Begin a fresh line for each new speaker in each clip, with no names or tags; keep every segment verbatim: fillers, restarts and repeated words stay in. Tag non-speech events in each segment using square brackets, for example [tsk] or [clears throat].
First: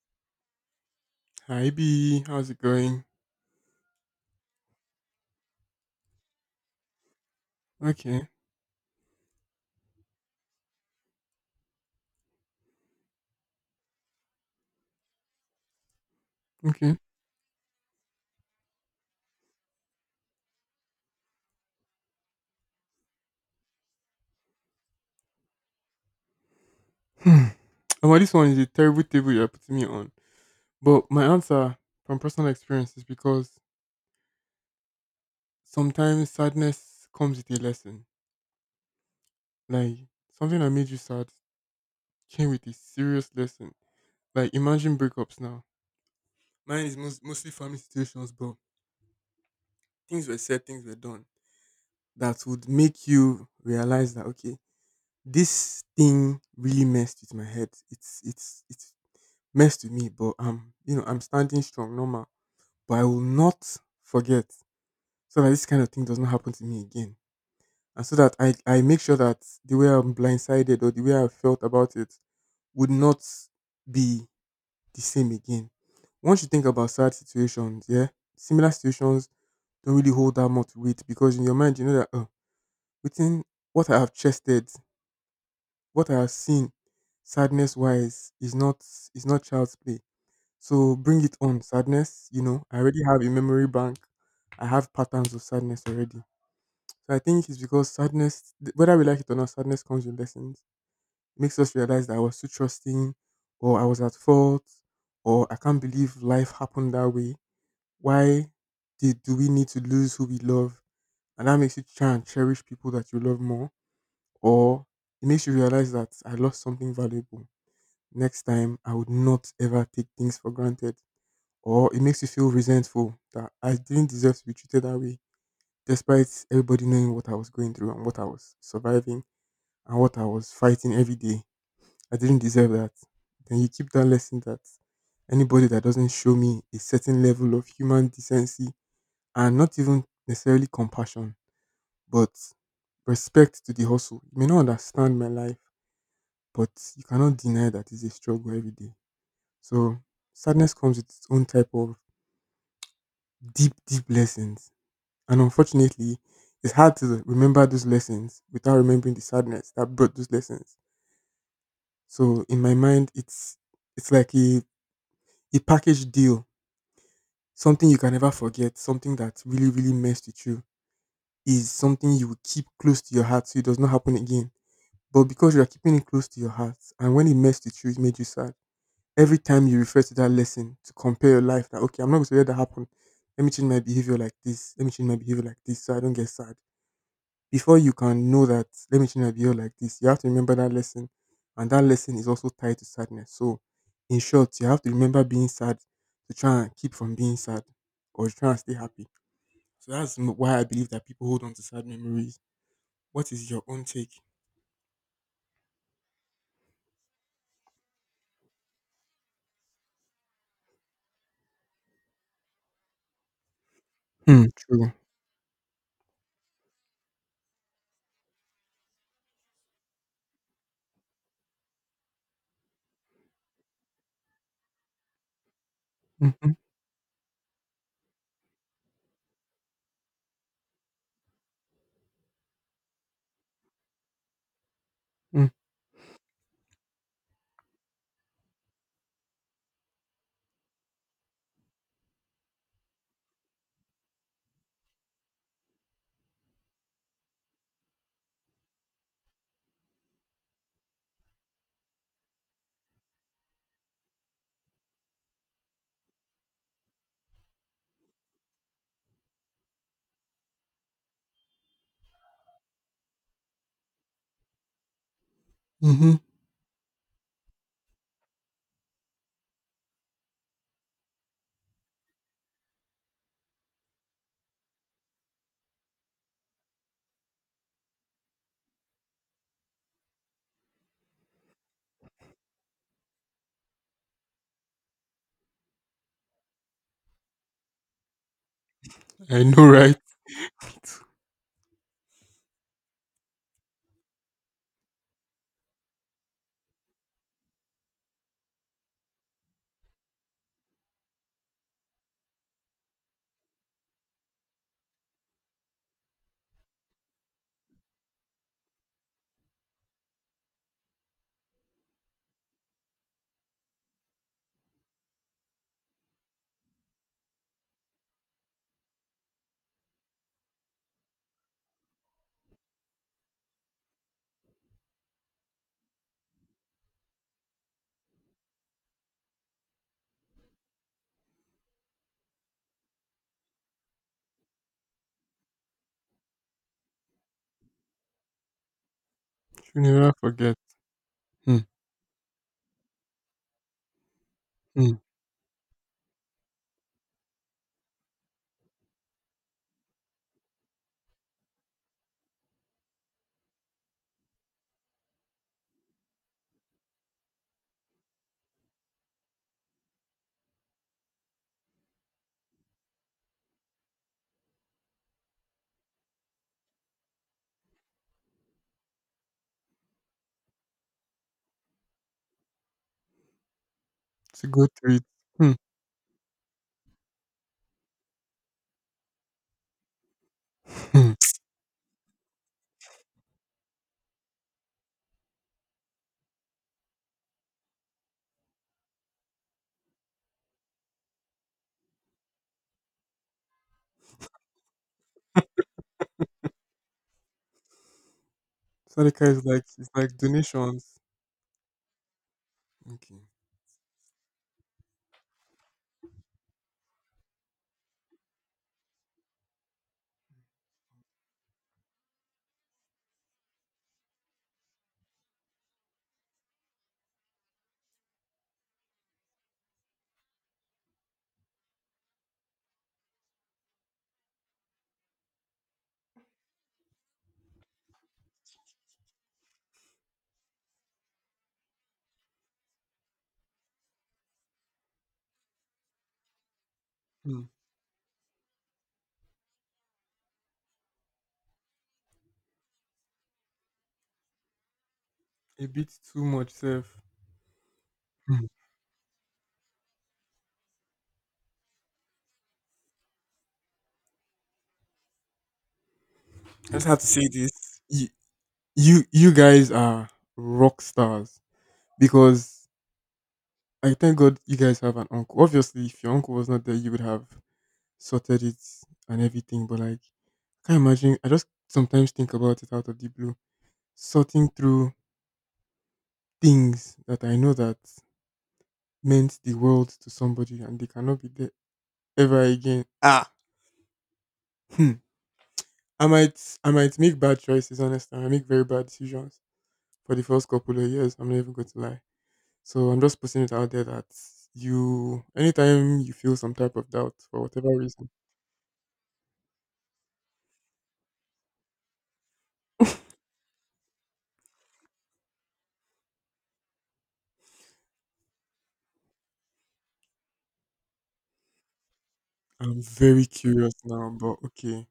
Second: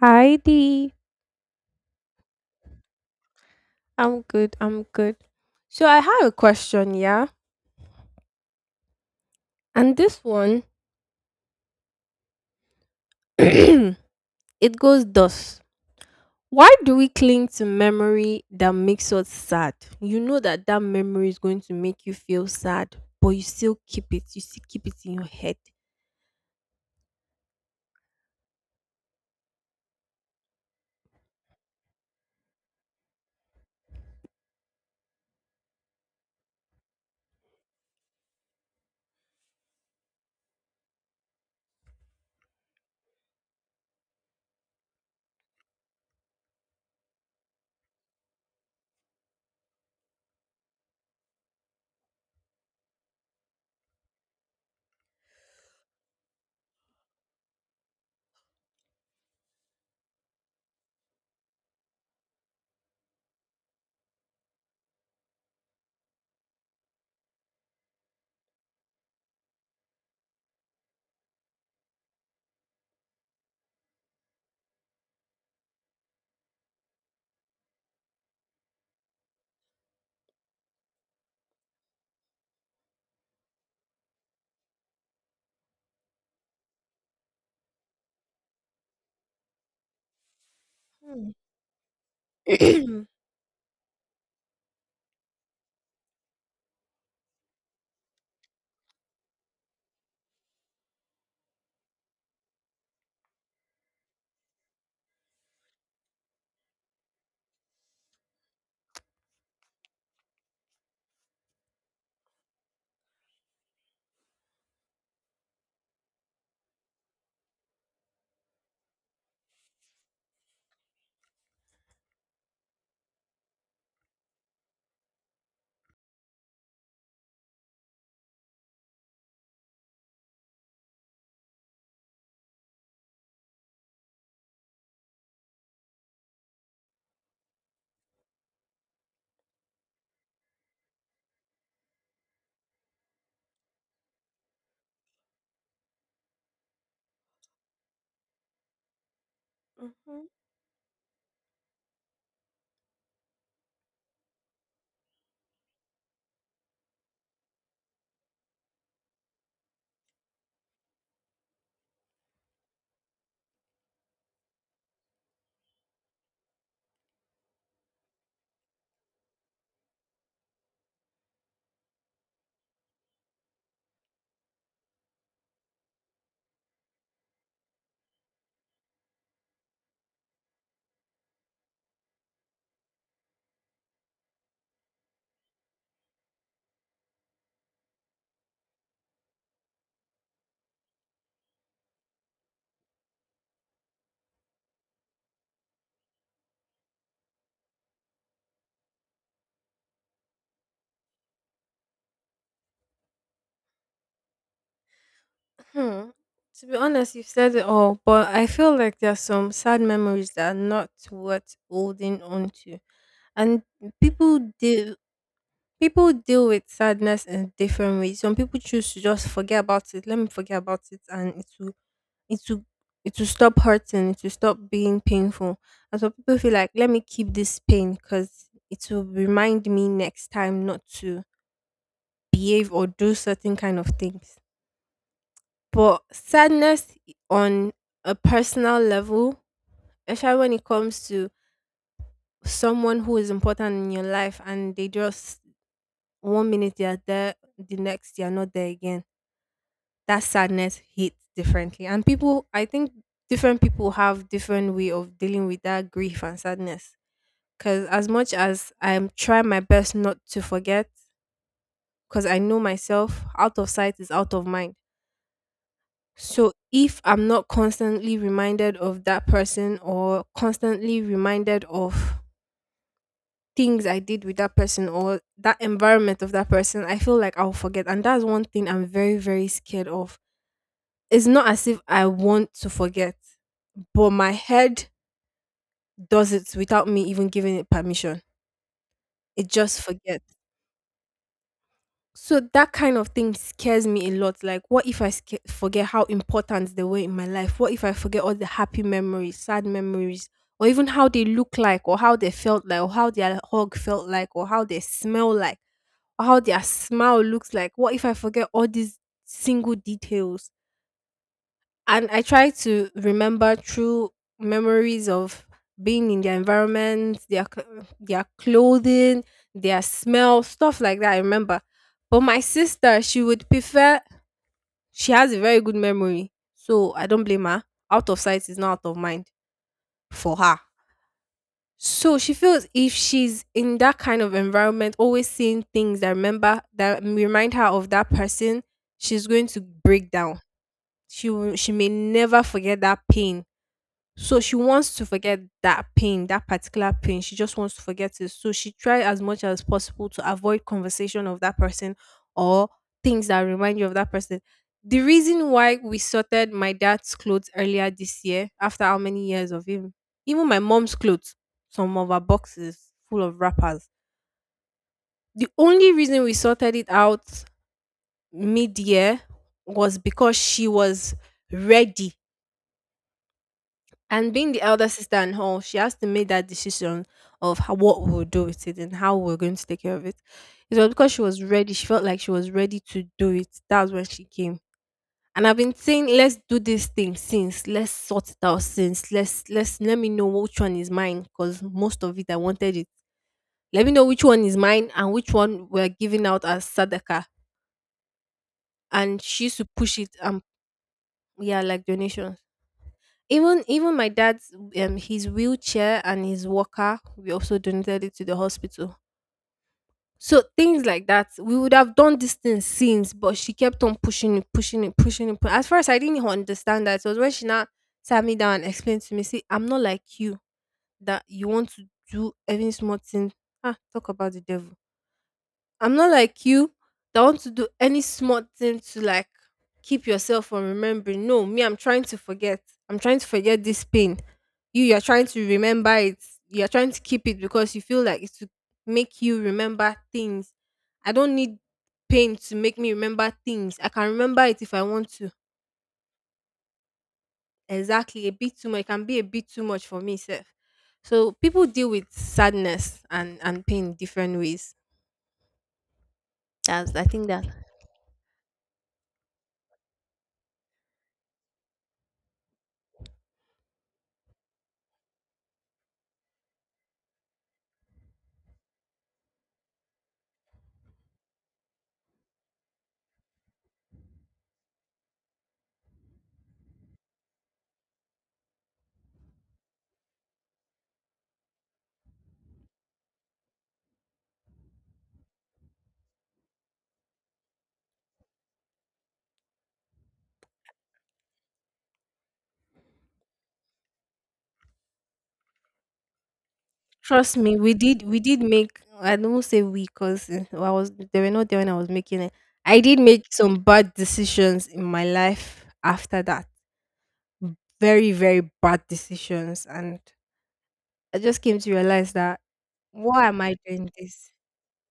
Hi Dee.
Hi B, how's it going?
I'm good. I'm good. So I have a question, yeah?
Okay,
And this one [clears throat] it goes thus. Why
okay.
do we cling to memory that makes us sad? You know that that memory is going to make you feel sad, but you still keep it. You still keep it in your head.
Hmm. And well, this one is a terrible table you're putting me on. But my answer from personal experience is because sometimes sadness comes with a lesson. Like something that made you sad came with a serious lesson. Like imagine breakups now. Mine is most, mostly family situations, but things were said, things were done that would make you realize that okay, this thing really messed with my head. It's it's it's messed with me, but I'm, you know, I'm standing strong, normal. But I will not forget, so that this kind of thing does not happen to me again, and so that I, I make sure that the way I'm blindsided or the way I felt about it would not be the same again. Once you think about sad situations, yeah, similar situations don't really hold that much weight because in your mind you know that oh, within what I have chested, what I have seen, sadness wise, is not is not child's play. So bring
Hmm.
it on, sadness. You know, I already have
[clears throat]
a memory bank. I have patterns of sadness already. So I think it's because sadness, th- whether we like it or not, sadness comes with lessons. It makes us realize that I was too trusting, or I was at fault, or I can't believe life happened that way. Why did, do we need to lose who we love? And that makes you try and cherish people that you love more, or it makes you realize that I lost something valuable. Next time, I would not ever take things for granted, or it makes you feel resentful that I didn't deserve to be treated that way, despite everybody knowing what I was going through and what I was surviving and what I was fighting every day. I didn't deserve that. Then you keep that lesson that anybody that doesn't show me a certain level of human decency and not even necessarily compassion, but respect to the hustle. You may not understand my life, but you cannot deny that it's a struggle every day. So
Mhm.
sadness comes with its own type of deep, deep lessons. And unfortunately, it's hard to remember those lessons without remembering the sadness that brought those lessons. So in my mind, it's it's like a, a package deal, something you can never forget. Something that really, really messed with you is something you will keep close to your heart so it does not happen again. But because you are keeping it close to your heart, and when it messed with you, it made you sad. Every time you refer to that lesson to compare your life, that okay, I'm not going to let that happen. Let me change my behavior like this. Let me change my behavior like this, so I don't get sad. Before you can know that let me change my behavior like this, you have to remember that lesson, and that lesson is also tied to sadness. So, in short, you have to remember being sad to try and keep from being sad, or try and stay happy. So that's m- why I believe that people hold on to sad memories. What is your own take?
Hmm. To be honest, you've said it all, but I feel like there are some sad memories that are not worth holding on to. And people
Hmm. True.
do People deal with sadness in different ways. Some people choose to just forget about it. Let me forget about it, and it will, it will, it will stop hurting. It will stop being painful. And some people
Mm-hmm.
feel like, let me keep this pain because it will remind me next time not to behave or do certain kind of things. But sadness on a personal level, especially when it comes to someone who is important in your life, and they just one minute they are there, the next they are not there again. That sadness hits differently. And people, I think different people have different way of dealing with that grief and sadness. Because as much as I'm trying my best not to forget, because I know myself, out of sight is out of mind.
Mm-hmm.
So if I'm not constantly reminded of that person or constantly reminded of things I did with that person or that environment of that person, I feel like I'll forget. And that's one thing I'm very, very scared of. It's not as if I want to forget. But my head does it without me even giving it permission.
I
It
know,
just
right?
forgets. So that kind of thing scares me a lot. Like, what if I sca- forget how important they were in my life? What if I forget all the happy memories, sad memories, or even how they look like, or how they felt like, or how their hug felt like, or how they smell like, or how their smile looks like? What if I forget all these single details? And I try to remember through memories of being in their environment, their cl- their clothing, their smell, stuff like that. I remember, but my sister, she would prefer. She has a very good memory, so I don't blame her. Out of sight is not out of mind for her. So she feels if she's in that kind of environment, always seeing things that remember that remind her of that person, she's going to
You
break
never
down.
forget.
She will,
Hmm.
she may never forget that pain. So she wants
Hmm.
to forget that pain, that particular pain. She just wants to forget it. So she tried as much as possible to avoid conversation of that person or things that remind you of that person. The reason why we sorted my dad's clothes earlier this year, after how many years of him, even my mom's clothes, some of her boxes full of wrappers. The only reason we sorted it out mid year was because she was ready. And
It's a
being the
good
elder
treat.
sister and
Hmm.
all, she has to make that decision of how, what we'll do with it and how we're going to take care of it. It was
Hmm.
because she was ready. She felt like she was ready to do it. That's when she came. And I've been saying, let's do this thing since. Let's sort it out since. Let's let's let me know which one is mine because most of it I wanted it. Let me know which one is mine and which one we're giving out as sadaka. And
Sadaka is
she used
like,
to
it's
push it
like
and
donations.
yeah, like donations.
Okay.
even even my dad's um his wheelchair and his walker, we also donated it to the hospital. So things like that, we would have done these things since, but she kept on pushing it, pushing it, pushing it pu- at first I didn't understand. That it was when she now sat me down and explained to me, see, I'm not like you that you want to do every small thing. Ah, talk about the devil. I'm not like you that want to do any smart thing to like keep yourself from remembering. No, me, I'm trying to forget. I'm trying to forget this pain. You, you're trying to remember it. You're trying to keep it
Hmm.
because you feel like it's to make you remember things. I don't need pain to make me remember things. I can remember it if I want to.
A bit too much, self.
Exactly. A bit too much. It can be a bit too much for me, self. So people deal with sadness and, and pain different ways.
I just
That's
have
I
to
think
say
that
this. You, you, you guys are rock stars because I thank God you guys have an uncle. Obviously, if your uncle was not there, you would have sorted it and everything. But like, I can't imagine. I just sometimes think about it out of the blue, sorting through things that I know that meant the world to somebody, and they cannot be there ever again. Ah, hmm. I might, I might make bad choices. Honestly, I make very bad decisions for the first couple of years. I'm not even going to lie. So I'm just putting it out there that you, anytime you feel some type of doubt
trust
for
me,
whatever
we did
reason.
we did make, I don't say we because I was they were not there when I was making it. I did make some bad decisions in my life after that. Very, very bad decisions. And I just came to realize that,
I'm very
why am I
curious
doing
now,
this?
but okay.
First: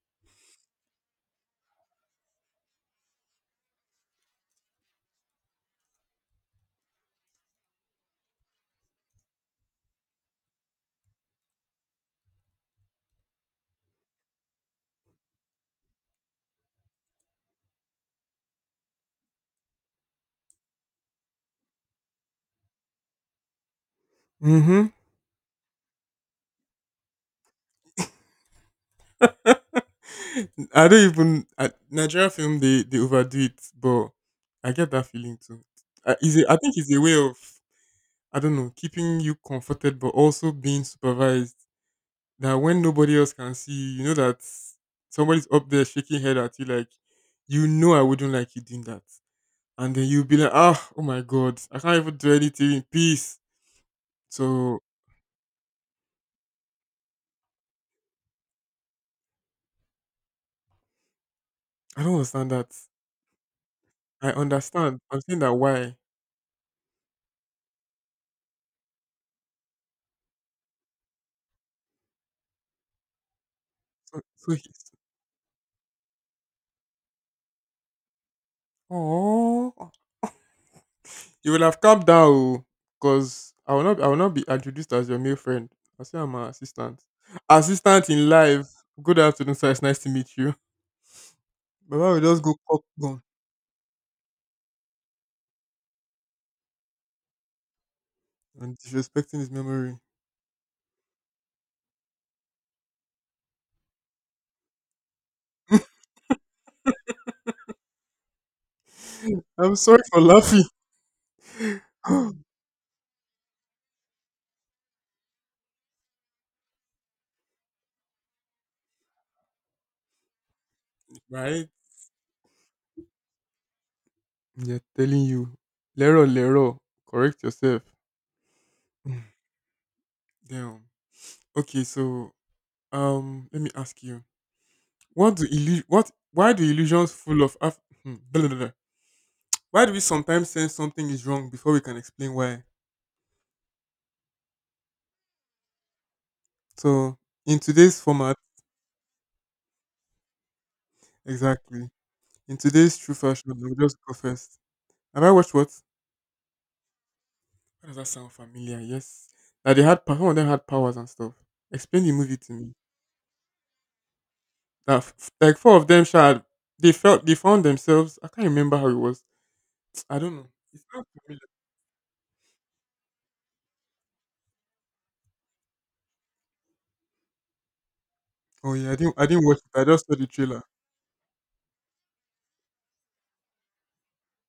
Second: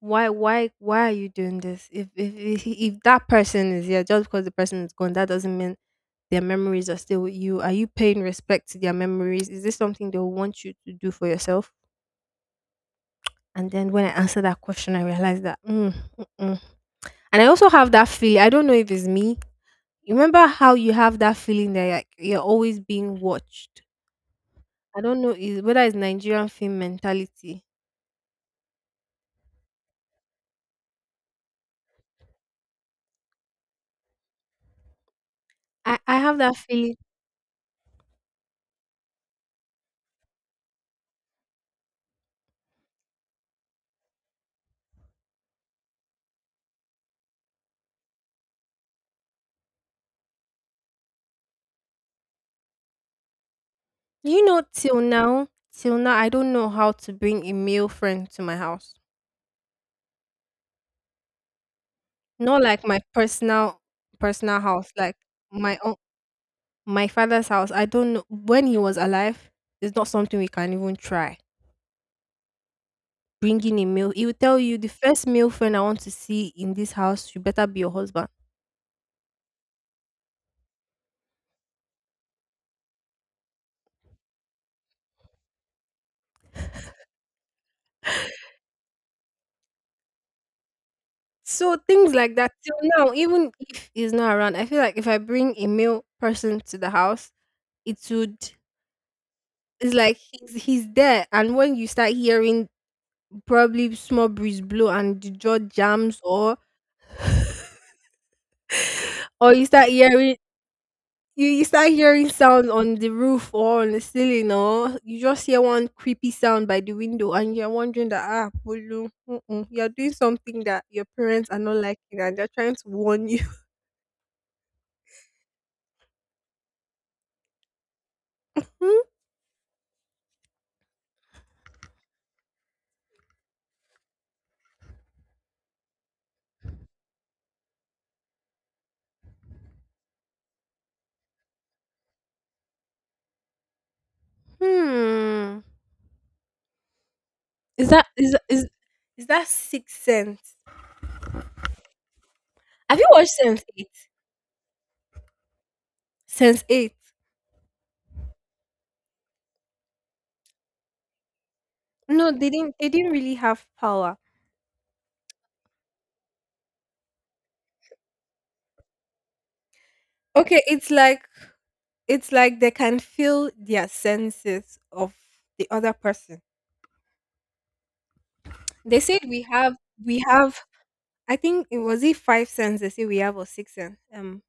Why why why are you doing this? If if if, if that person is here, just because the person is gone, that doesn't mean their memories are still with you. Are you paying respect to their memories? Is this something they want you to do for yourself? And then when I answered that question, I realized that, mm, mm-mm. And I also have that feeling. I don't know if it's me. You remember how you have that feeling that like, you're always being watched.
Hmm.
I don't know is whether it's Nigerian film mentality.
[laughs] I don't even, I, Nigerian film, they, they overdo it, but I get that feeling too.
I
I,
I
is
have
a, I
that
think it's
feeling.
a way of, I don't know, keeping you comforted, but also being supervised. That when nobody else can see you, you know that somebody's up there shaking head at you like, you know I wouldn't like you doing that. And then you'll be like, ah, oh my god, I can't even do anything in peace.
You know,
So
till now, till now, I don't know how to bring a male friend to my house.
I don't understand
Not
that.
like my personal
I
personal house,
understand.
like
I'm saying that
my own,
why.
my father's house. I don't know, when he was alive, it's not something we can even try bringing a meal.
So,
He will
so
tell you, the
he's
first male friend I want to see in this house should better be your husband.
oh, you will have calmed down, because I will not. I will not be introduced as your male friend. I say I'm an assistant. Assistant in life. Good afternoon, sir. It's nice to meet you.
So
Baba
things
will
like
just
that.
go
Till
cock
now,
gun
even if he's not around, I feel like if I bring a male person to the house, it would,
and disrespecting his
it's
memory.
like he's he's there. And when you start hearing probably small breeze blow and the jaw jams, or or you
I'm
start
sorry for
hearing,
laughing.
you, you start hearing
[gasps]
sound on the roof or on the ceiling, or you just hear one creepy sound by the window, and you're wondering that, ah, Bolu, mm-mm, you're doing something that your parents are
Right?
not liking and they're trying to warn you.
They're telling you, Lero, Lero, correct yourself. Mm. Damn. Okay, so um, let me ask you, what do illu- what why do illusions full of af- hmm, blah, blah, blah. Why do we sometimes sense something is wrong before we can explain why?
[laughs] Hmm.
So in
is
today's
that is
format,
that- is is that sixth sense?
exactly, in today's
Have you
true
watched
fashion,
sense
we will
eight
just go first. Have I watched what?
Sense eight?
Why does that sound familiar? Yes, that they had pa- some of them had powers and stuff. Explain the
No,
movie
they
to me.
didn't they didn't really have power.
That f- like four of them shall they felt they found themselves. I can't remember how it was. [tsk] I don't know.
Okay,
It
it's
sounds
like
familiar.
it's like they can feel their senses of the other person.
Oh yeah, I
They
didn't
said
I
we
didn't watch it.
have
I just saw
we
the
have
trailer.
I think it was it five senses they say we have, or six sense. Um,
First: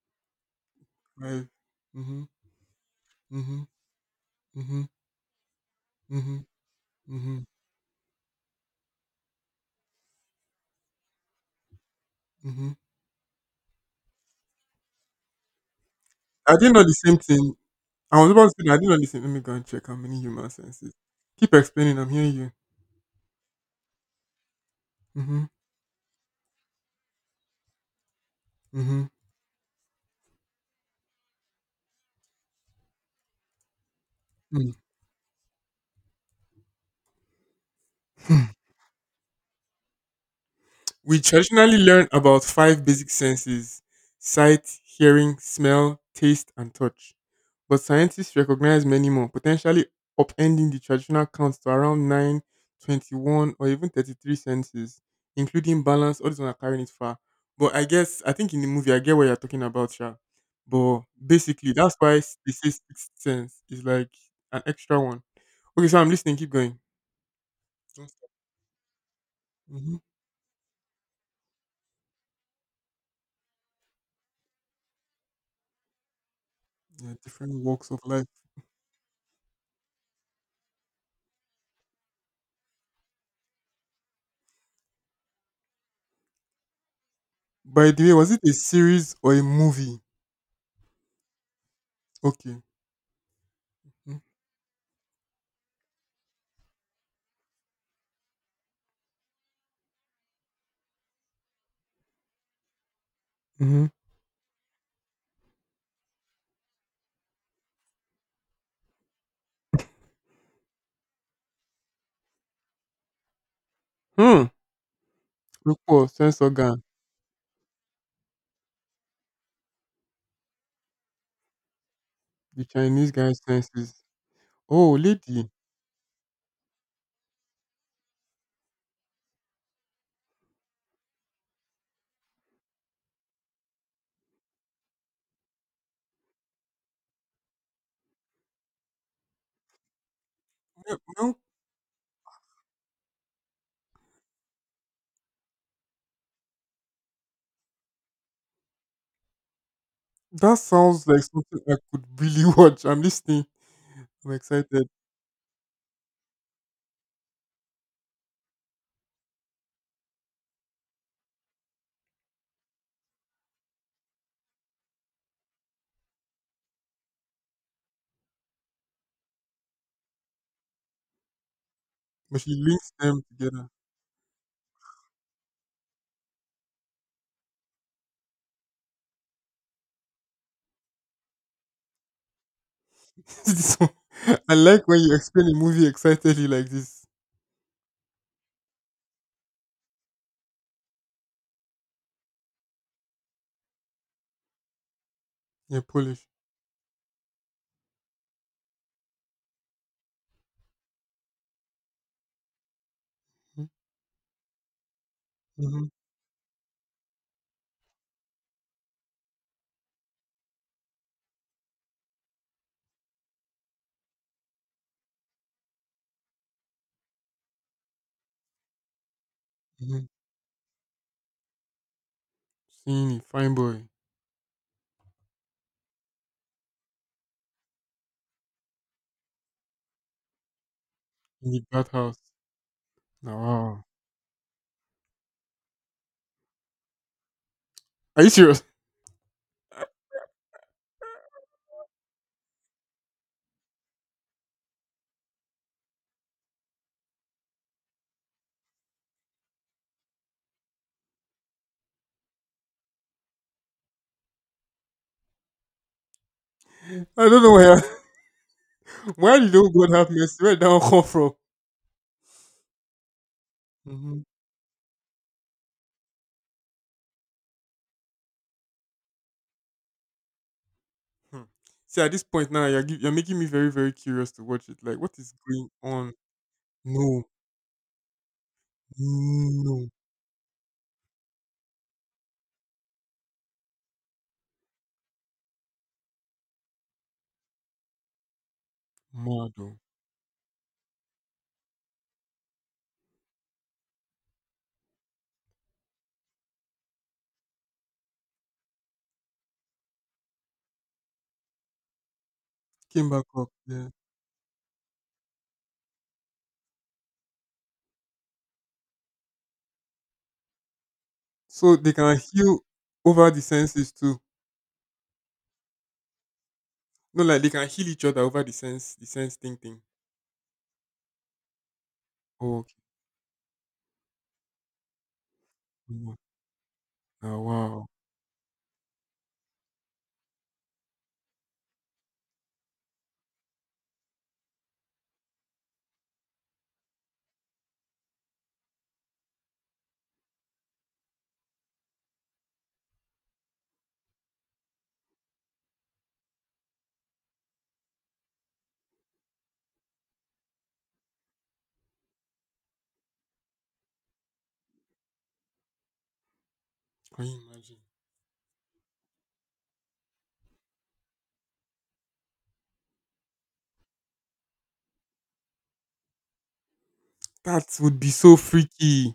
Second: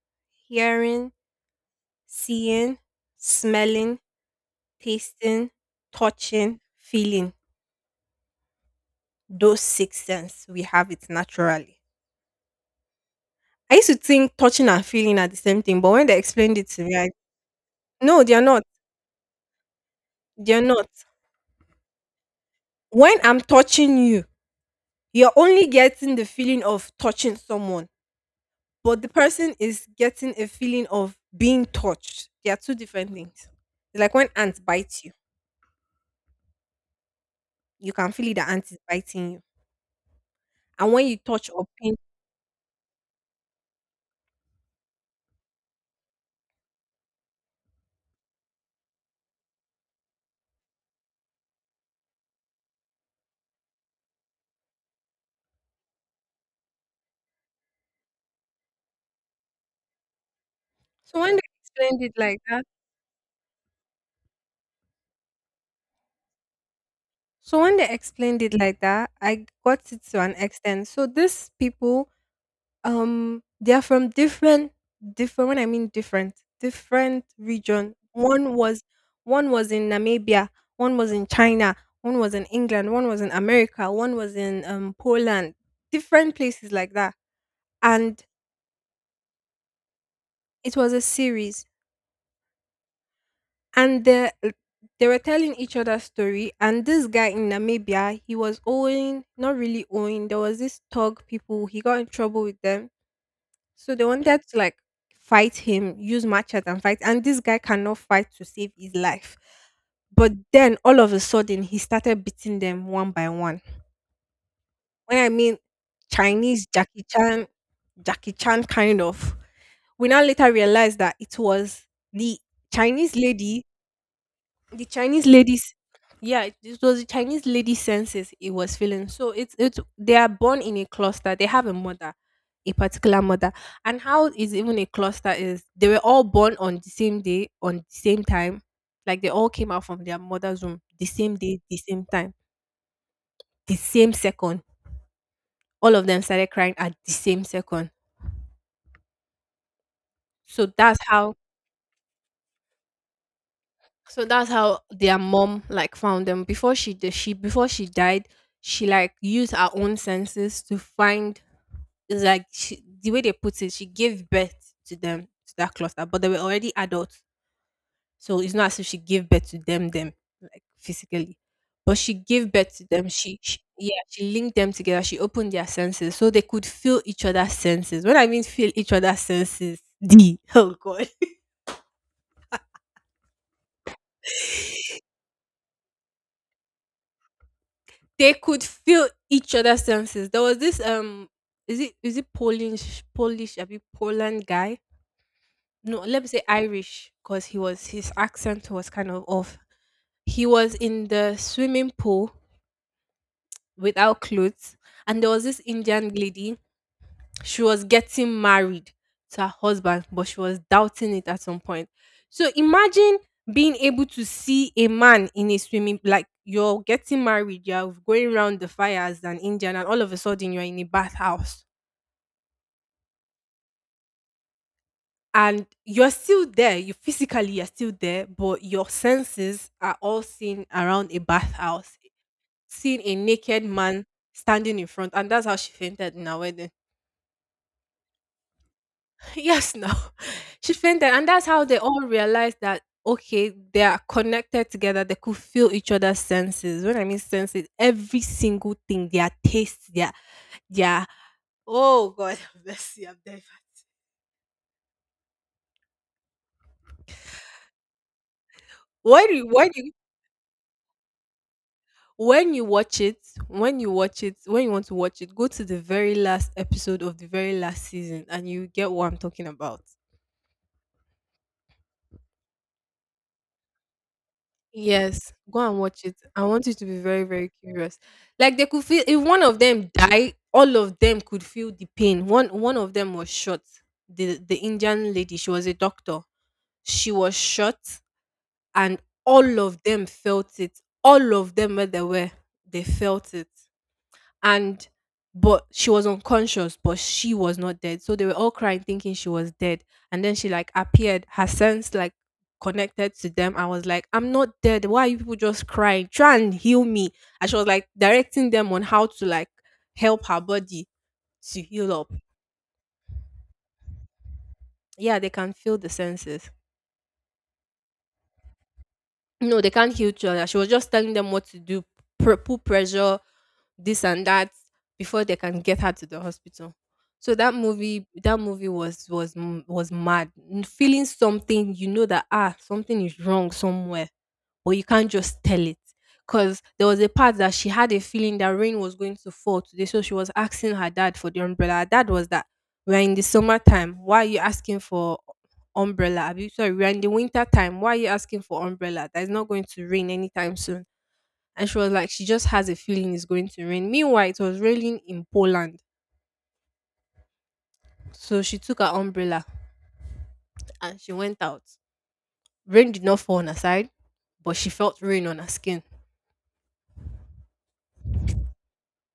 hearing,
Right. Mhm.
seeing,
Mhm.
smelling,
Mhm.
tasting,
Mhm.
touching, feeling.
Mhm.
Those six senses we have it naturally.
Mhm.
I used to think touching and feeling are the same thing, but when they
I
explained it
didn't know
to
the
me, I,
same thing. I
no,
was
they are
about to say
not.
that I didn't know the same. Let me go and check how many human
They are not.
senses. Keep explaining. I'm hearing you.
When I'm touching you, you're
Mhm.
only getting the feeling of touching someone, but
Mhm.
the person is getting a feeling of being touched. They are two different things. It's like when ants
Mm.
bite you, you can feel it, the
[laughs]
ant is biting you. And when you
We
touch or
traditionally
pinch,
learn about five basic senses: sight, hearing, smell, taste, and touch. But scientists recognize many more, potentially upending the traditional counts to around nine, twenty-one, or even thirty-three senses, including balance. All these ones are carrying it far. But I guess, I think in the movie, I get what you're talking about, Sha. But
so when they
basically, that's
explained it
why s-
like
they
that
say sixth sense is like an extra one. Okay, so I'm listening. Keep going.
so when they
Don't stop.
explained it like that, I got
Hmm.
it to an extent. So these people, um, they are from different, different. When I mean different,
Yeah,
different
different walks
region.
of life.
One was, one was, in Namibia, one was in China, one was in England, one was in America, one was in um Poland, different places like that.
By the way,
And
was it a series or a movie?
it was a series.
Okay.
And the, they were telling each other story, and this guy in Namibia, he was owing, not really owing, there was this thug people he got in trouble with them,
Mm-hmm.
so they wanted to like fight him, use matches and fight, and this guy cannot fight to save his life, but then all of a sudden he started beating them one by one.
Hmm.
When I mean,
Look for sense
Chinese,
organ.
Jackie Chan, Jackie Chan kind of. We now later realized that it was the
The Chinese
Chinese
guy's
lady,
senses.
the
Oh,
Chinese
lady.
ladies. Yeah, it it was the Chinese lady senses, it was feeling. So it's it's they are born in a cluster. They have a mother, a particular mother, and how is even a cluster is they were all born on the same day, on the same time, like they all came out from their mother's womb
Yeah,
the same
well,
day, the same time, the same second. All of them started crying at the same second.
that
So that's
sounds like
how,
something I could really [laughs] watch. I'm listening.
So
I'm
that's how
excited.
their mom like found them. Before she did, she before she died, she like used her own senses to find. It's like she, the way they put it, she gave birth to them to that cluster, but they were already adults, so it's not as if she gave birth to them them like physically, but she
But
gave
she
birth to
links
them.
them
She, she
together.
yeah, she linked them together. She opened their senses so they could feel each other's senses. When I mean feel each other's senses, [laughs] D oh God,
[laughs] This I like when you explain a movie excitedly like this.
they could feel each other's senses. There was this um is it is it Polish Polish a Poland guy?
Yeah,
No, let
Polish.
me say Irish because he was his accent was kind of off. He was in the swimming pool without clothes, and there was this
Mm-hmm.
Indian lady. She was getting married to her husband, but she was doubting it at some point. So imagine being able to see a man in a swimming, like you're getting married, you're going around the fire as an Indian, and all
Mm-hmm.
of a sudden you're in a bathhouse.
Seeing a fine boy
And you're still there. You physically you're still there, but your senses are all seen around a
in the
bathhouse,
bathhouse.
seeing a
Now,
naked
wow.
man standing in front, and that's how she fainted in her wedding.
Are you serious?
Yes, no. [laughs] She fainted. And that's how they all realized that, okay, they are connected together. They could feel each other's senses. When I mean senses, every single thing, their taste, their, their, oh God, [laughs] bless you. I'm dead.
[laughs] I don't know where. [laughs]
When
Where
you,
did
when
old God
you,
have mercy? Where did that one come from?
when you watch it, when you
Hmm.
watch it, when you want to watch it, go to the very last episode of the very last season and you get what I'm talking about.
Hmm. See, at this point now, you're giv you're making me very, very curious to watch it. Like, what is
Yes, go
going
and watch
on?
it. I want you to be
No,
very, very curious. Like they could feel if one
no,
of
no,
them die, all of them could feel the pain. One one of them was shot. The the Indian lady, she was a doctor. She was shot and
mad.
all
Oh.
of them felt it. All of them where they were, they felt it, and but she was unconscious, but she was not dead, so they were all crying thinking she was dead. And then she like appeared her sense like
Came
connected
back
to
up,
them. I was
yeah.
like, I'm not dead, why are you people just crying? Try and heal me. And she was like directing them on how to like help her body to
So they
heal up.
can heal over the senses too.
Yeah, they can feel the senses.
No, like they can heal each other over the sense, the sense thing
No, they
Thing.
can't heal each other. She was just telling them what to do, pr-
Oh,
put
okay.
pressure, this and that, before they can get her to
Mm.
the hospital. So
Ah,
that
wow.
movie, that movie was was m- was mad. N- feeling something, you know that ah something is wrong somewhere, but you can't just tell it. Cause there was a part that she had a feeling that rain was going to fall today, so she was asking her dad for the umbrella. Her dad was that, we're in the summertime. Why are you asking for umbrella? Abi, sorry, we're in the winter time. Why are you asking for umbrella? That is not going to rain anytime soon. And she was like, she just has a feeling it's going to rain. Meanwhile, it was raining in Poland.
Can you imagine?
So she took her umbrella and she went out. Rain did not fall on her side, but she felt rain on her skin.
That would be so freaky.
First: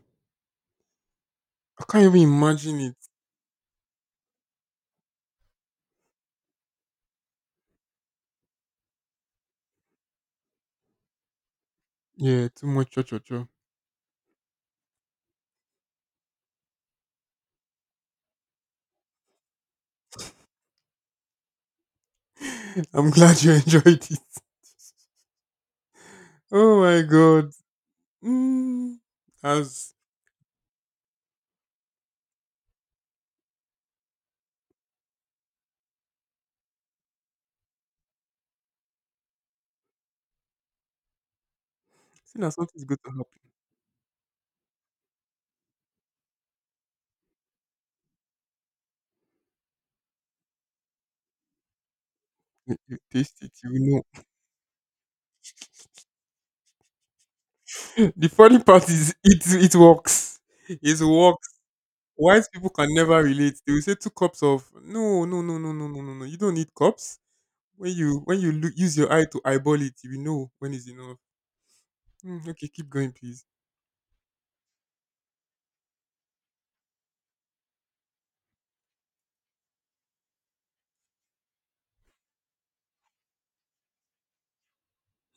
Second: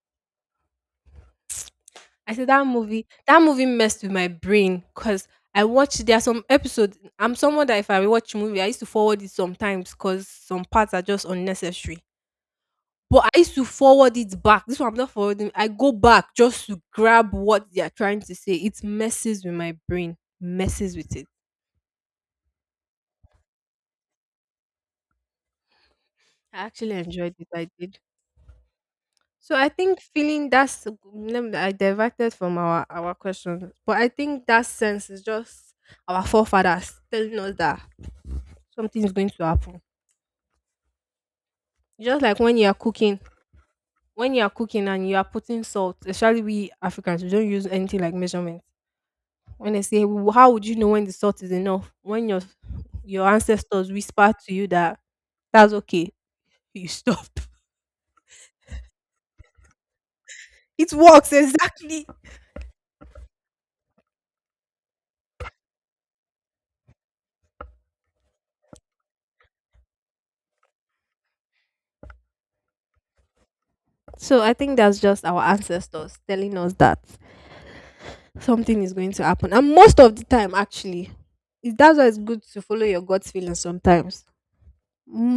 I can't even
I said that
imagine it.
movie, that movie messed with my brain because I watched there are some episodes. I'm someone that if I watch a movie, I used to forward it sometimes because some parts are just unnecessary.
Yeah, too much cho cho
But I
cho.
used to forward it back. This one I'm not forwarding. I go back just to grab what they are trying to say. It messes with my brain, messes with it.
[laughs] I'm glad you [laughs] enjoyed it.
I
Oh
actually
my
enjoyed it.
god.
I did.
Mm.
So I
As
think feeling that's lem- I diverted from our our question, but I think that sense is just our forefathers telling us that something is going to happen. Just like
soon as
when you are
something's going to
cooking,
happen,
when you are cooking and you are putting salt, especially we Africans, we don't use anything like measurement. When they say, "W- how would you know when the salt is enough?" When your
you, you
your
taste it, you will
ancestors
know.
whisper to you that that's okay, you stop. [laughs]
[laughs] The funny part is it it works.
It
It
works
works.
exactly.
Wise people can never relate. They will say two cups of no, no, no, no, no, no, no, no. You don't need cups. When you when you look, use your eye to eyeball it, you will know when is enough. Mm, okay, keep going, please.
So I think that's just our ancestors telling us that something is going to happen, and most of the time, actually, it- that's why it's good to follow your gut feeling sometimes.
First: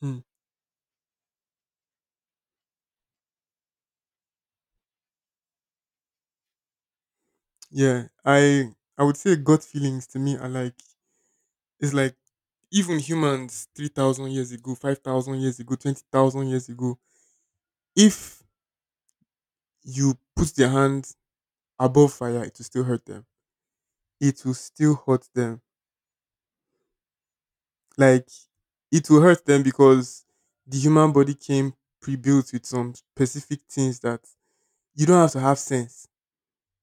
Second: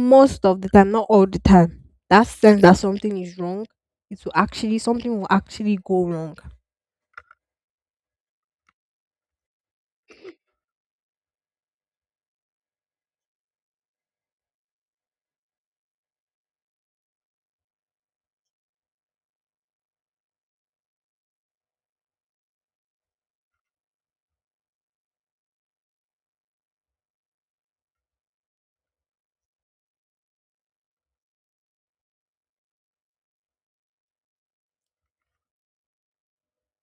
Hmm.
of the time, not all the time. That sense that something is wrong, it will actually something will actually go wrong.
Yeah, I I would say gut feelings to me are like it's like even humans three thousand years ago, five thousand years ago, twenty thousand years ago. If you put their hand above fire, it will still hurt them. It will still hurt them. Like it will hurt them because the human body came pre-built with some specific things that you don't have to have sense.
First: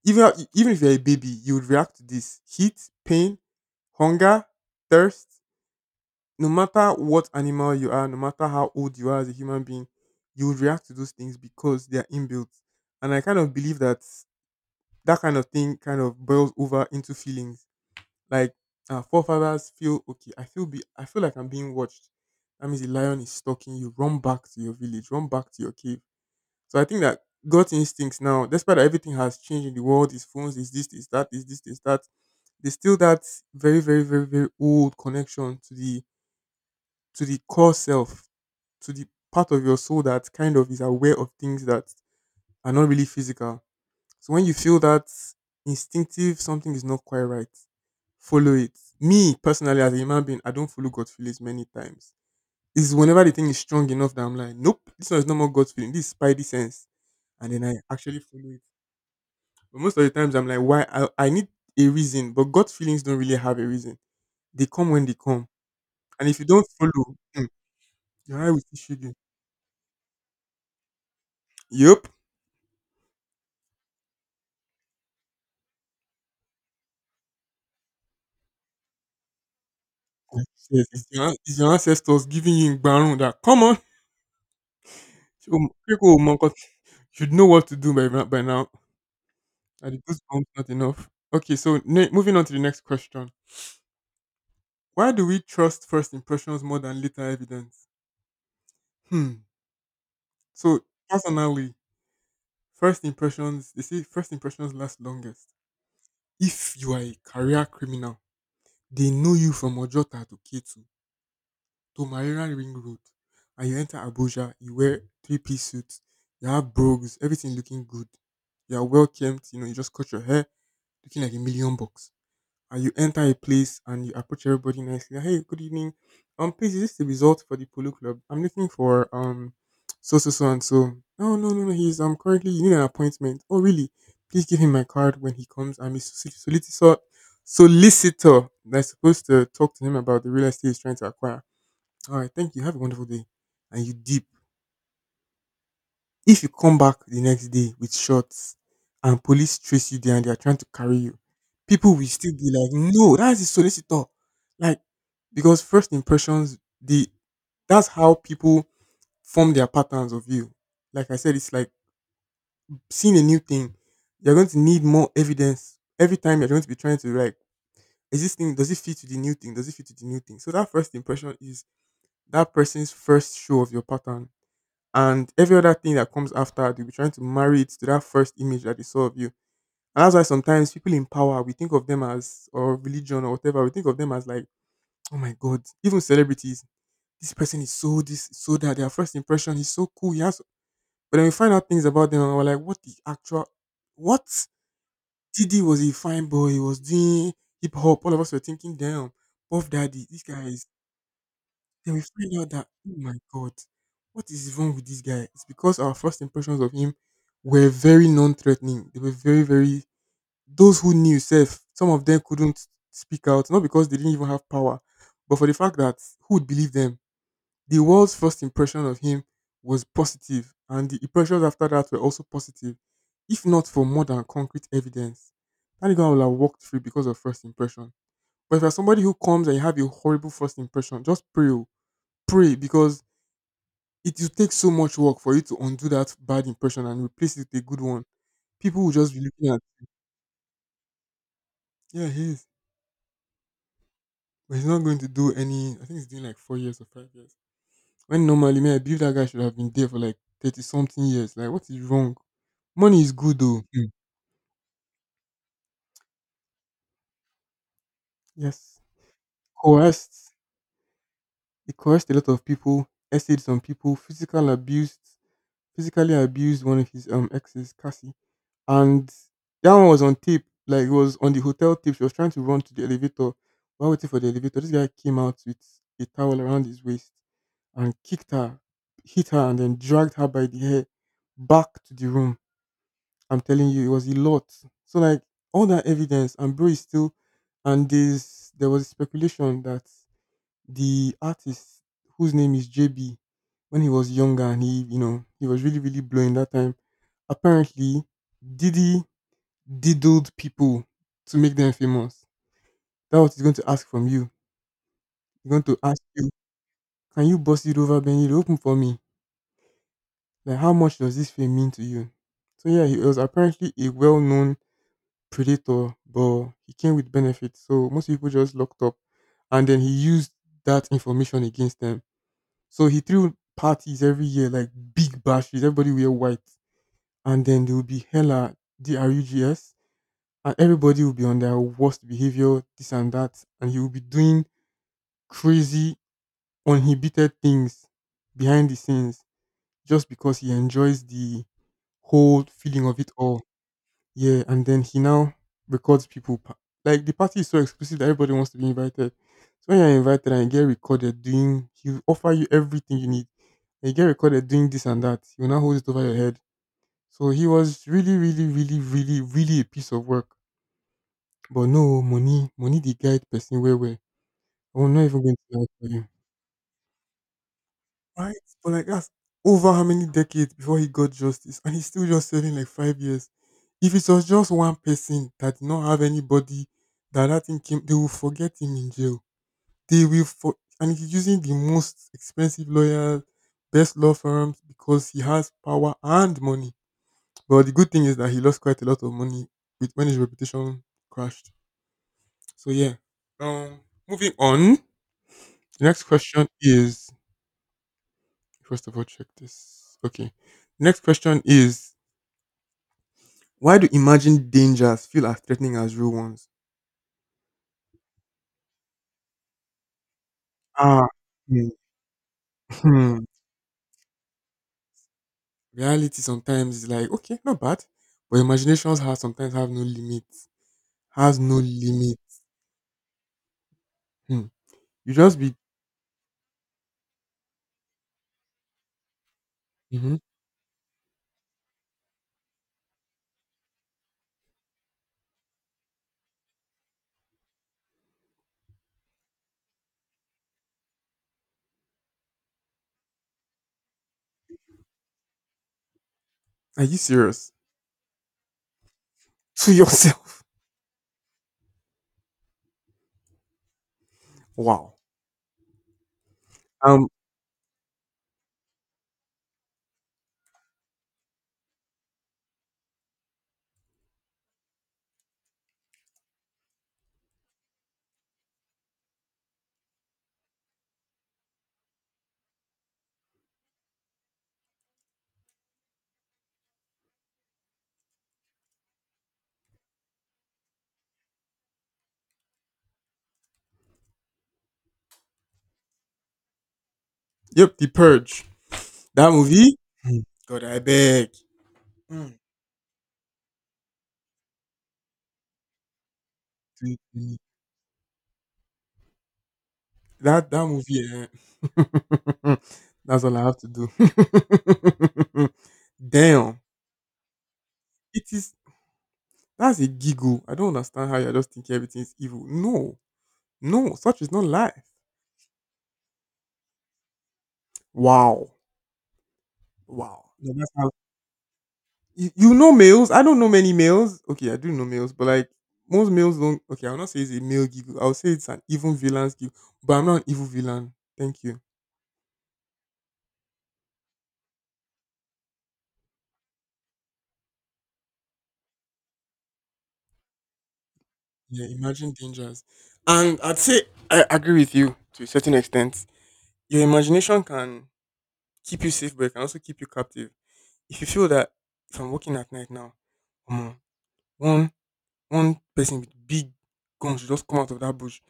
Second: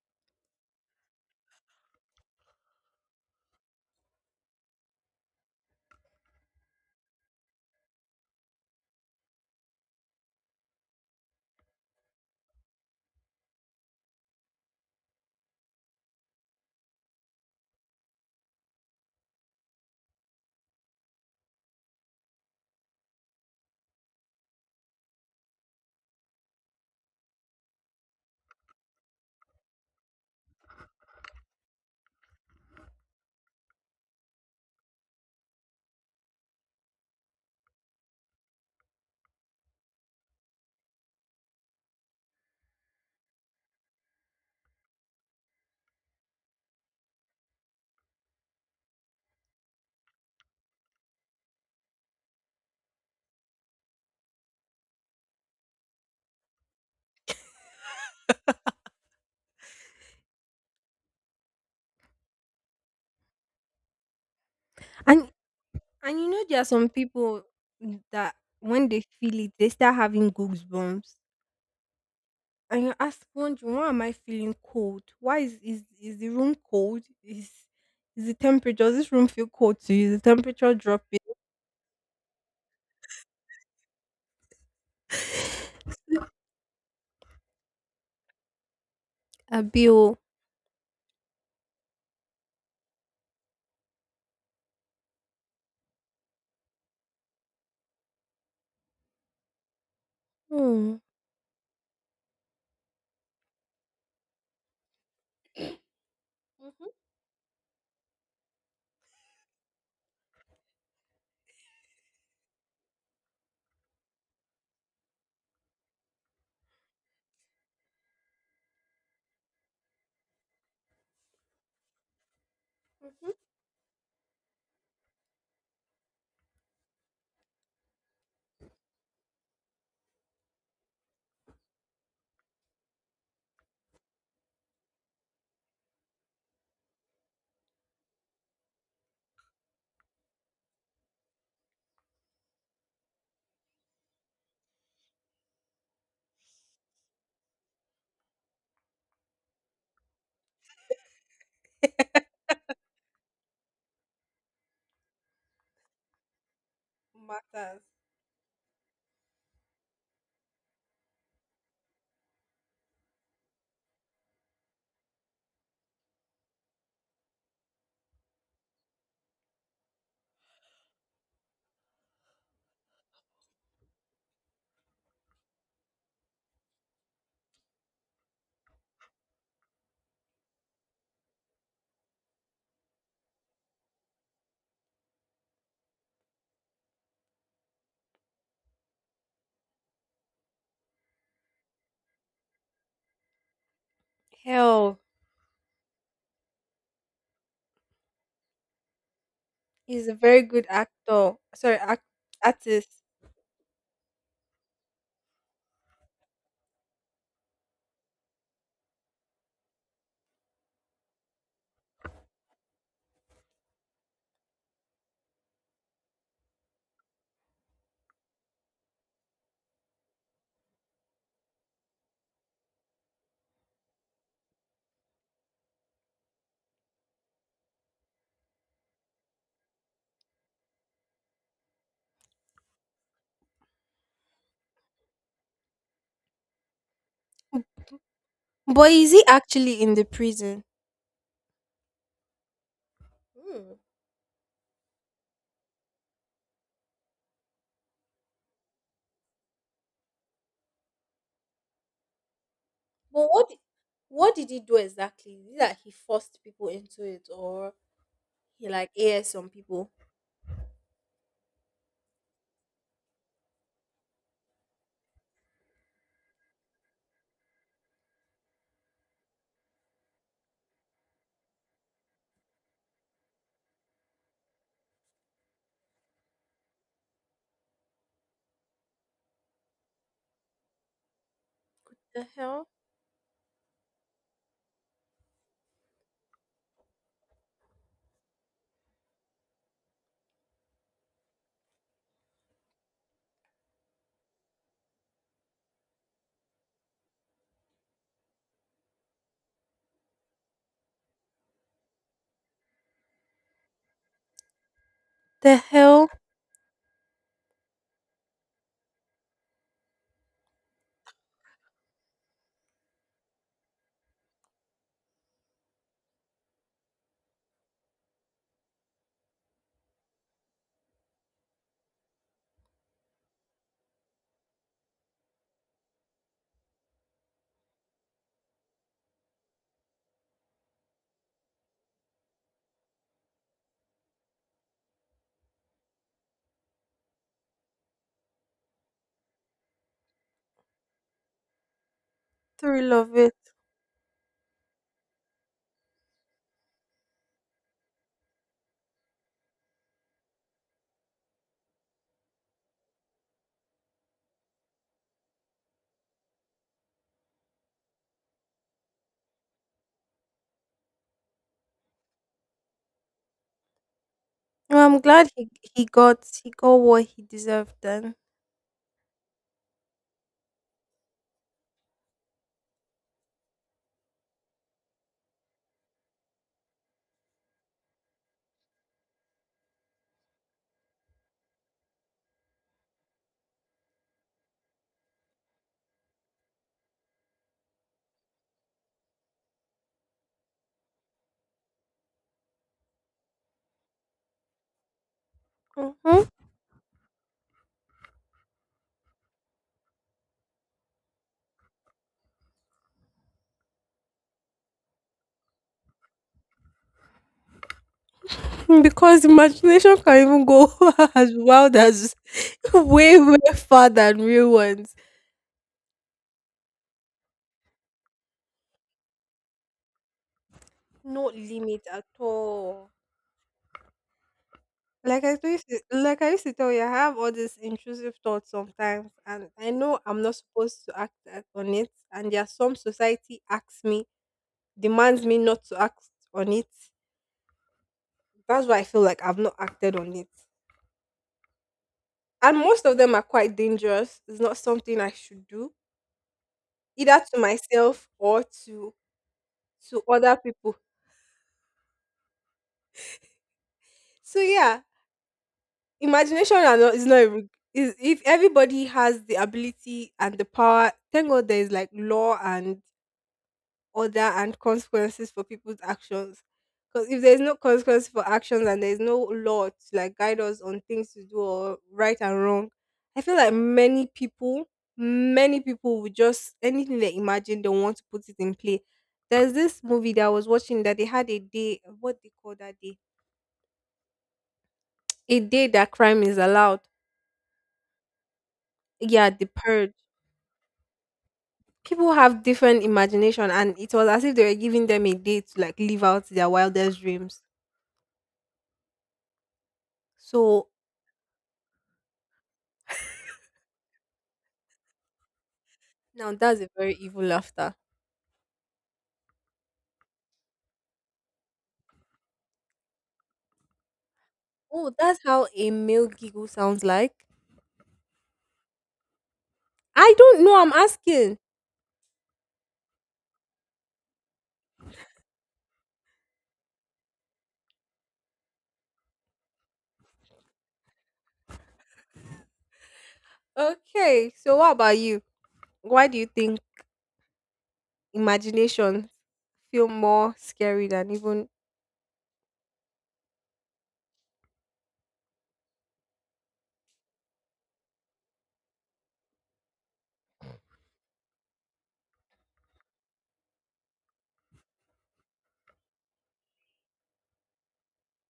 Even even if you're a baby, you would react to this heat, pain, hunger, thirst. No matter what animal you are, no matter how old you are as a human being, you would react to those things because they are inbuilt. And I kind of believe that that kind of thing kind of boils over into feelings like our forefathers feel. Okay, i feel be I feel like I'm being watched. That means the lion is stalking. You run back to your village, run back to your cave. So I think that gut instincts now, despite that everything has changed in the world, is phones, is this, is that, is this, is that, there's still that very, very, very, very old connection to the to the core self, to the part of your soul that kind of is aware of things that are not really physical. So when you feel that instinctive something is not quite right, follow it. Me personally, as a human being, I don't follow God's feelings many times. It's whenever the thing is strong enough that I'm like, nope, this one is not more God's feeling, this is spidey sense, and then I actually follow it. But most of the times, I'm like, why? I, I need a reason, but God's feelings don't really have a reason. They come when they
And
come,
and
and
you
if
know
you
there are
don't
some
follow,
people
hmm,
that
your eye will still
when
shoot
they
you.
feel it, they start having goosebumps.
Yup.
And you ask one, why am I feeling cold? Why is is, is the room cold? Is is the temperature, does this room feel cold to you? Is the temperature
Yes, it's
dropping?
your, it's your ancestors giving you in that. Come on, [laughs] people will monk up. You should know what to do by, by now.
A
Are the
bill.
goosebumps not enough? Okay, so ne- moving on to the next question. Why do we trust first impressions more than later evidence? Hmm. So
Hmm.
personally, first impressions, they say first impressions last longest. If
Mm-hmm.
you are a career criminal, they know you from Ojota to Ketu to Marina Ring Road, and you enter Abuja, you wear three-piece suits, you have brogues, everything looking good, you are well kempt, you know, you just cut your hair, looking like a million bucks, and you enter a place and you approach everybody nicely. Hey, good evening. Um, please, is this the result for the polo club? I'm looking for um so so so and so. No, no, no, no. He's um currently you need an appointment. Oh, really? Please give him my card when he comes. I'm a solic- solicitor, solicitor that's supposed to talk to him about the real estate he's trying to acquire. All right, thank you. Have a wonderful day. And you deep, if you come back the next day with shorts and police trace you there and they are trying to carry you, people will still be like, no, that's the solicitor. Like, because first impressions, the
Matters.
that's how people form their patterns of you. Like I said, it's like seeing a new thing. You're going to need more evidence. Every time you're going to be trying to like, is this thing, does it fit to the new thing? Does it fit to the new thing? So that first impression is that person's first show of your pattern, and every other thing that comes after, they'll be trying to marry it to that first image that they saw of you. And that's why sometimes people in power, we think of them as, or religion or whatever, we think of them as like, oh my god, even celebrities, this person is so this, so that. Their first impression is so cool, he has so, but then we find out things about them and we're like, what the actual what.
Hell.
TD was a fine boy. He was doing hip-hop, all of us were thinking, damn, Puff Daddy,
He's a
this
very
guy is.
good actor. Sorry,
Then we
act-
find out that, oh
artist.
my God, what is wrong with this guy? It's because our first impressions of him were very non threatening. They were very, very, those who knew self, some of them couldn't speak out, not because they didn't even have power, but for the fact that who would believe them? The world's first impression of him was positive, and the impressions after that were also positive, if not for more than concrete evidence. That guy will have walked free because of first impression. But if you're somebody who comes and you have a horrible first impression, just pray, oh, pray, because it will take so much work for you to undo that bad impression and replace it with a good one. People will
But is
just be
he
looking at,
actually in the prison?
yeah, he is.
Hmm.
But he's not going to do any, I think he's doing like four years or five years. When normally, man, I believe that guy should have been there for like thirty something years. Like, what is wrong? Money is
But
good
what di-
though. Hmm.
what did he do exactly? Is it that he forced people into it, or he
Yes.
like aired some people?
Coerced. He coerced a lot of people, essayed some people, physical abused, physically abused one of his um exes, Cassie. And that one was on tip. Like it was on the hotel tip. She was trying to run to the elevator. While waiting for the elevator, this guy came out with a towel around his waist and kicked her, hit her, and then dragged her by the hair back to the
The
room.
hell?
I'm telling you, it was a lot. So like all that evidence, and bro is still, and this there was speculation that the artist whose name is J B, when he was younger and he, you know, he was really really blowing that time. Apparently, Diddy diddled people to make them famous. That's what he's going to ask from you. He's
The
going to ask
hell?
you, can you bust it over Benny to open for me? Like, how much does this fame mean to you? So yeah, he was apparently a well-known predator, but he came with benefits. So most people just locked up, and then he used that information against them. So he threw parties every year, like big bashes. Everybody wear white, and then there would be hella drugs, and everybody will be on their worst behavior, this and that, and you will be doing crazy, uninhibited things behind the scenes, just because he enjoys the whole feeling
Thrill
of it
of
all.
it.
Yeah, and then he now records people. pa- Like the party is so exclusive that everybody wants to be invited. So when you're invited and you get recorded doing, he'll offer you everything you need. And you get recorded doing this and that. You'll now hold it over your head. So he was really, really, really, really, really a piece of work. But no oh, money money the guide person where where.
Well,
I'm
I'm
not even
glad
going
he
to lie
he
for you.
got he got what he deserved then.
Right? But like that's over how many decades before he got justice, and he's still just serving like five years. If it was just one person that did not have anybody, that that thing came, they will forget him in jail. They will for, and he's using the most expensive lawyers, best law firms because he has power and money. But the good thing is that he lost quite a lot of money with when his reputation crashed. So yeah. Um moving on. The next
Hmm.
question is, first of all, check this. Okay. The next question is, why do imagined dangers feel as threatening as real ones?
Because imagination can even go
Ah,
[laughs] as
hmm,
wild as [laughs] way
hmm.
way far than real ones.
Reality sometimes is like okay, not bad, but imaginations have sometimes have no limit.
No
Has no
limit at
limit.
all.
Hmm. You
Like I
just be.
used to, like I used to tell you, I have all these intrusive thoughts sometimes, and I know
Mhm.
I'm not supposed to act at- on it. And there are some society asks me, demands me not to act on it. That's why I feel like I've not acted on it. And most of them are quite dangerous. It's not something I should do
Are you
either to
serious?
myself or to
To
to other
yourself. [laughs]
people. So yeah,
Wow.
imagination are not, is
Um.
not a reg- is if everybody has the ability and the power. Thank God there is like law and order and consequences for people's actions. Because if there's no consequence for actions and there's no law to like guide us on things to do or right and wrong, I feel like many people, many people would just anything they imagine they want to put it in play. There's this movie that I was watching that they had a day, what they call that day, a day that crime is allowed.
Yep. The Purge.
Yeah,
That
the
movie.
purge.
Hmm. God, I beg.
People have different imagination, and it was as if they were giving them a day to like live out their wildest
Hmm.
dreams.
That that
So
movie, eh, [laughs] that's all I have to do. [laughs]
now
Damn,
that's a very evil laughter.
it is. That's a giggle. I don't understand how you're just thinking everything is evil. No, no, such is not life.
Oh, that's how a male giggle sounds like.
Wow,
I
wow.
don't
No,
know.
that's
I'm
how,
asking.
you, you know males. I don't know many males. Okay, I do know males, but like most males don't. Okay, I'll not say it's a male giggle. I'll say it's an evil villain's giggle. But I'm not an evil villain. Thank you.
Okay, so what about you? Why do you think imagination feel more scary than even
Yeah, imagine dangers. And I'd say I agree with you to a certain extent. Your imagination can keep you safe, but it can also keep you captive. If you feel that if I'm working at night now, omo, one one person with big guns should just come out of that bush,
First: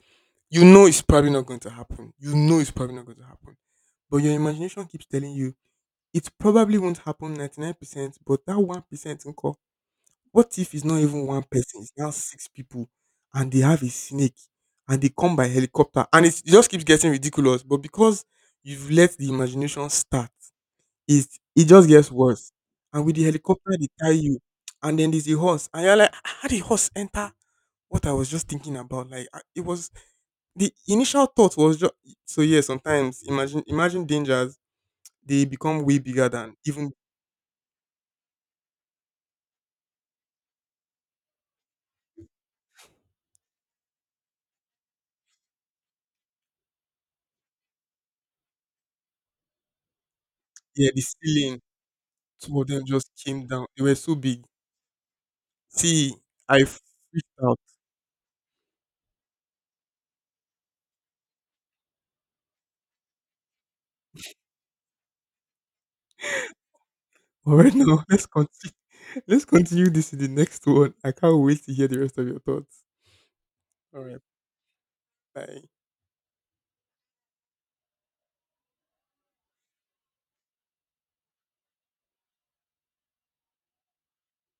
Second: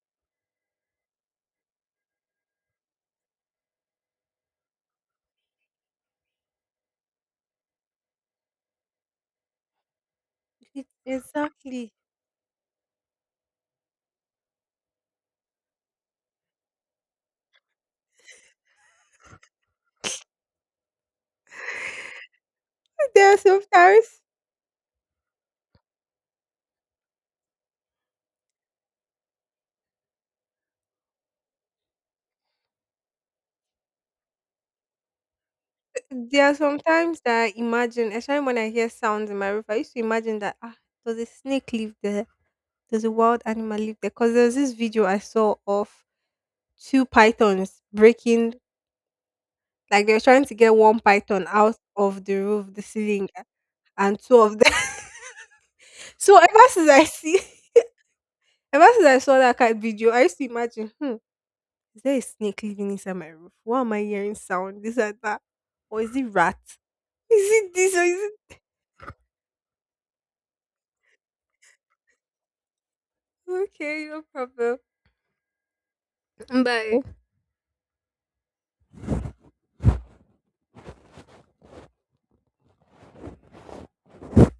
you know it's probably not going to happen. You know it's probably not going to happen. But your imagination keeps telling you it probably won't happen ninety-nine percent, but that one percent nko, what if it's
it-
not even one person, it's
exactly?
now six people and they have a snake and they come by helicopter, and it's, it just keeps getting ridiculous. But because you've let the imagination start, it it just gets worse. And with the
There are
helicopter, they tie
sometimes
you. And then there's a horse. And you're like, "Ah, how did horse enter what I was just thinking about?" Like, I- it was the initial thought was just so, yeah, sometimes imagine imagine dangers, they become way bigger
there are
than even,
sometimes that I imagine, especially when I hear sounds in my roof, I used to imagine that ah, does a snake live there? Does a wild animal live there? Because there's this video I saw of two pythons breaking, like they were trying to get
yeah,
one
the
python
ceiling.
out of the
Two of
roof, the
them just
ceiling, a-
came down. They were so
and two
big.
of them. [laughs]
See,
So
I
ever since I
freaked
see,
out.
[laughs] ever since I saw that cat video, I used to imagine, hmm, is there a snake living inside my roof? Why am I hearing sound? This and that, or is it rat? [laughs]
[laughs]
Is
All
it
right,
this or
now [laughs]
is
let's
it?
continue. Let's continue this in the next one. I can't wait to hear the rest of your thoughts. All
Okay,
right,
no problem.
bye.
Bye.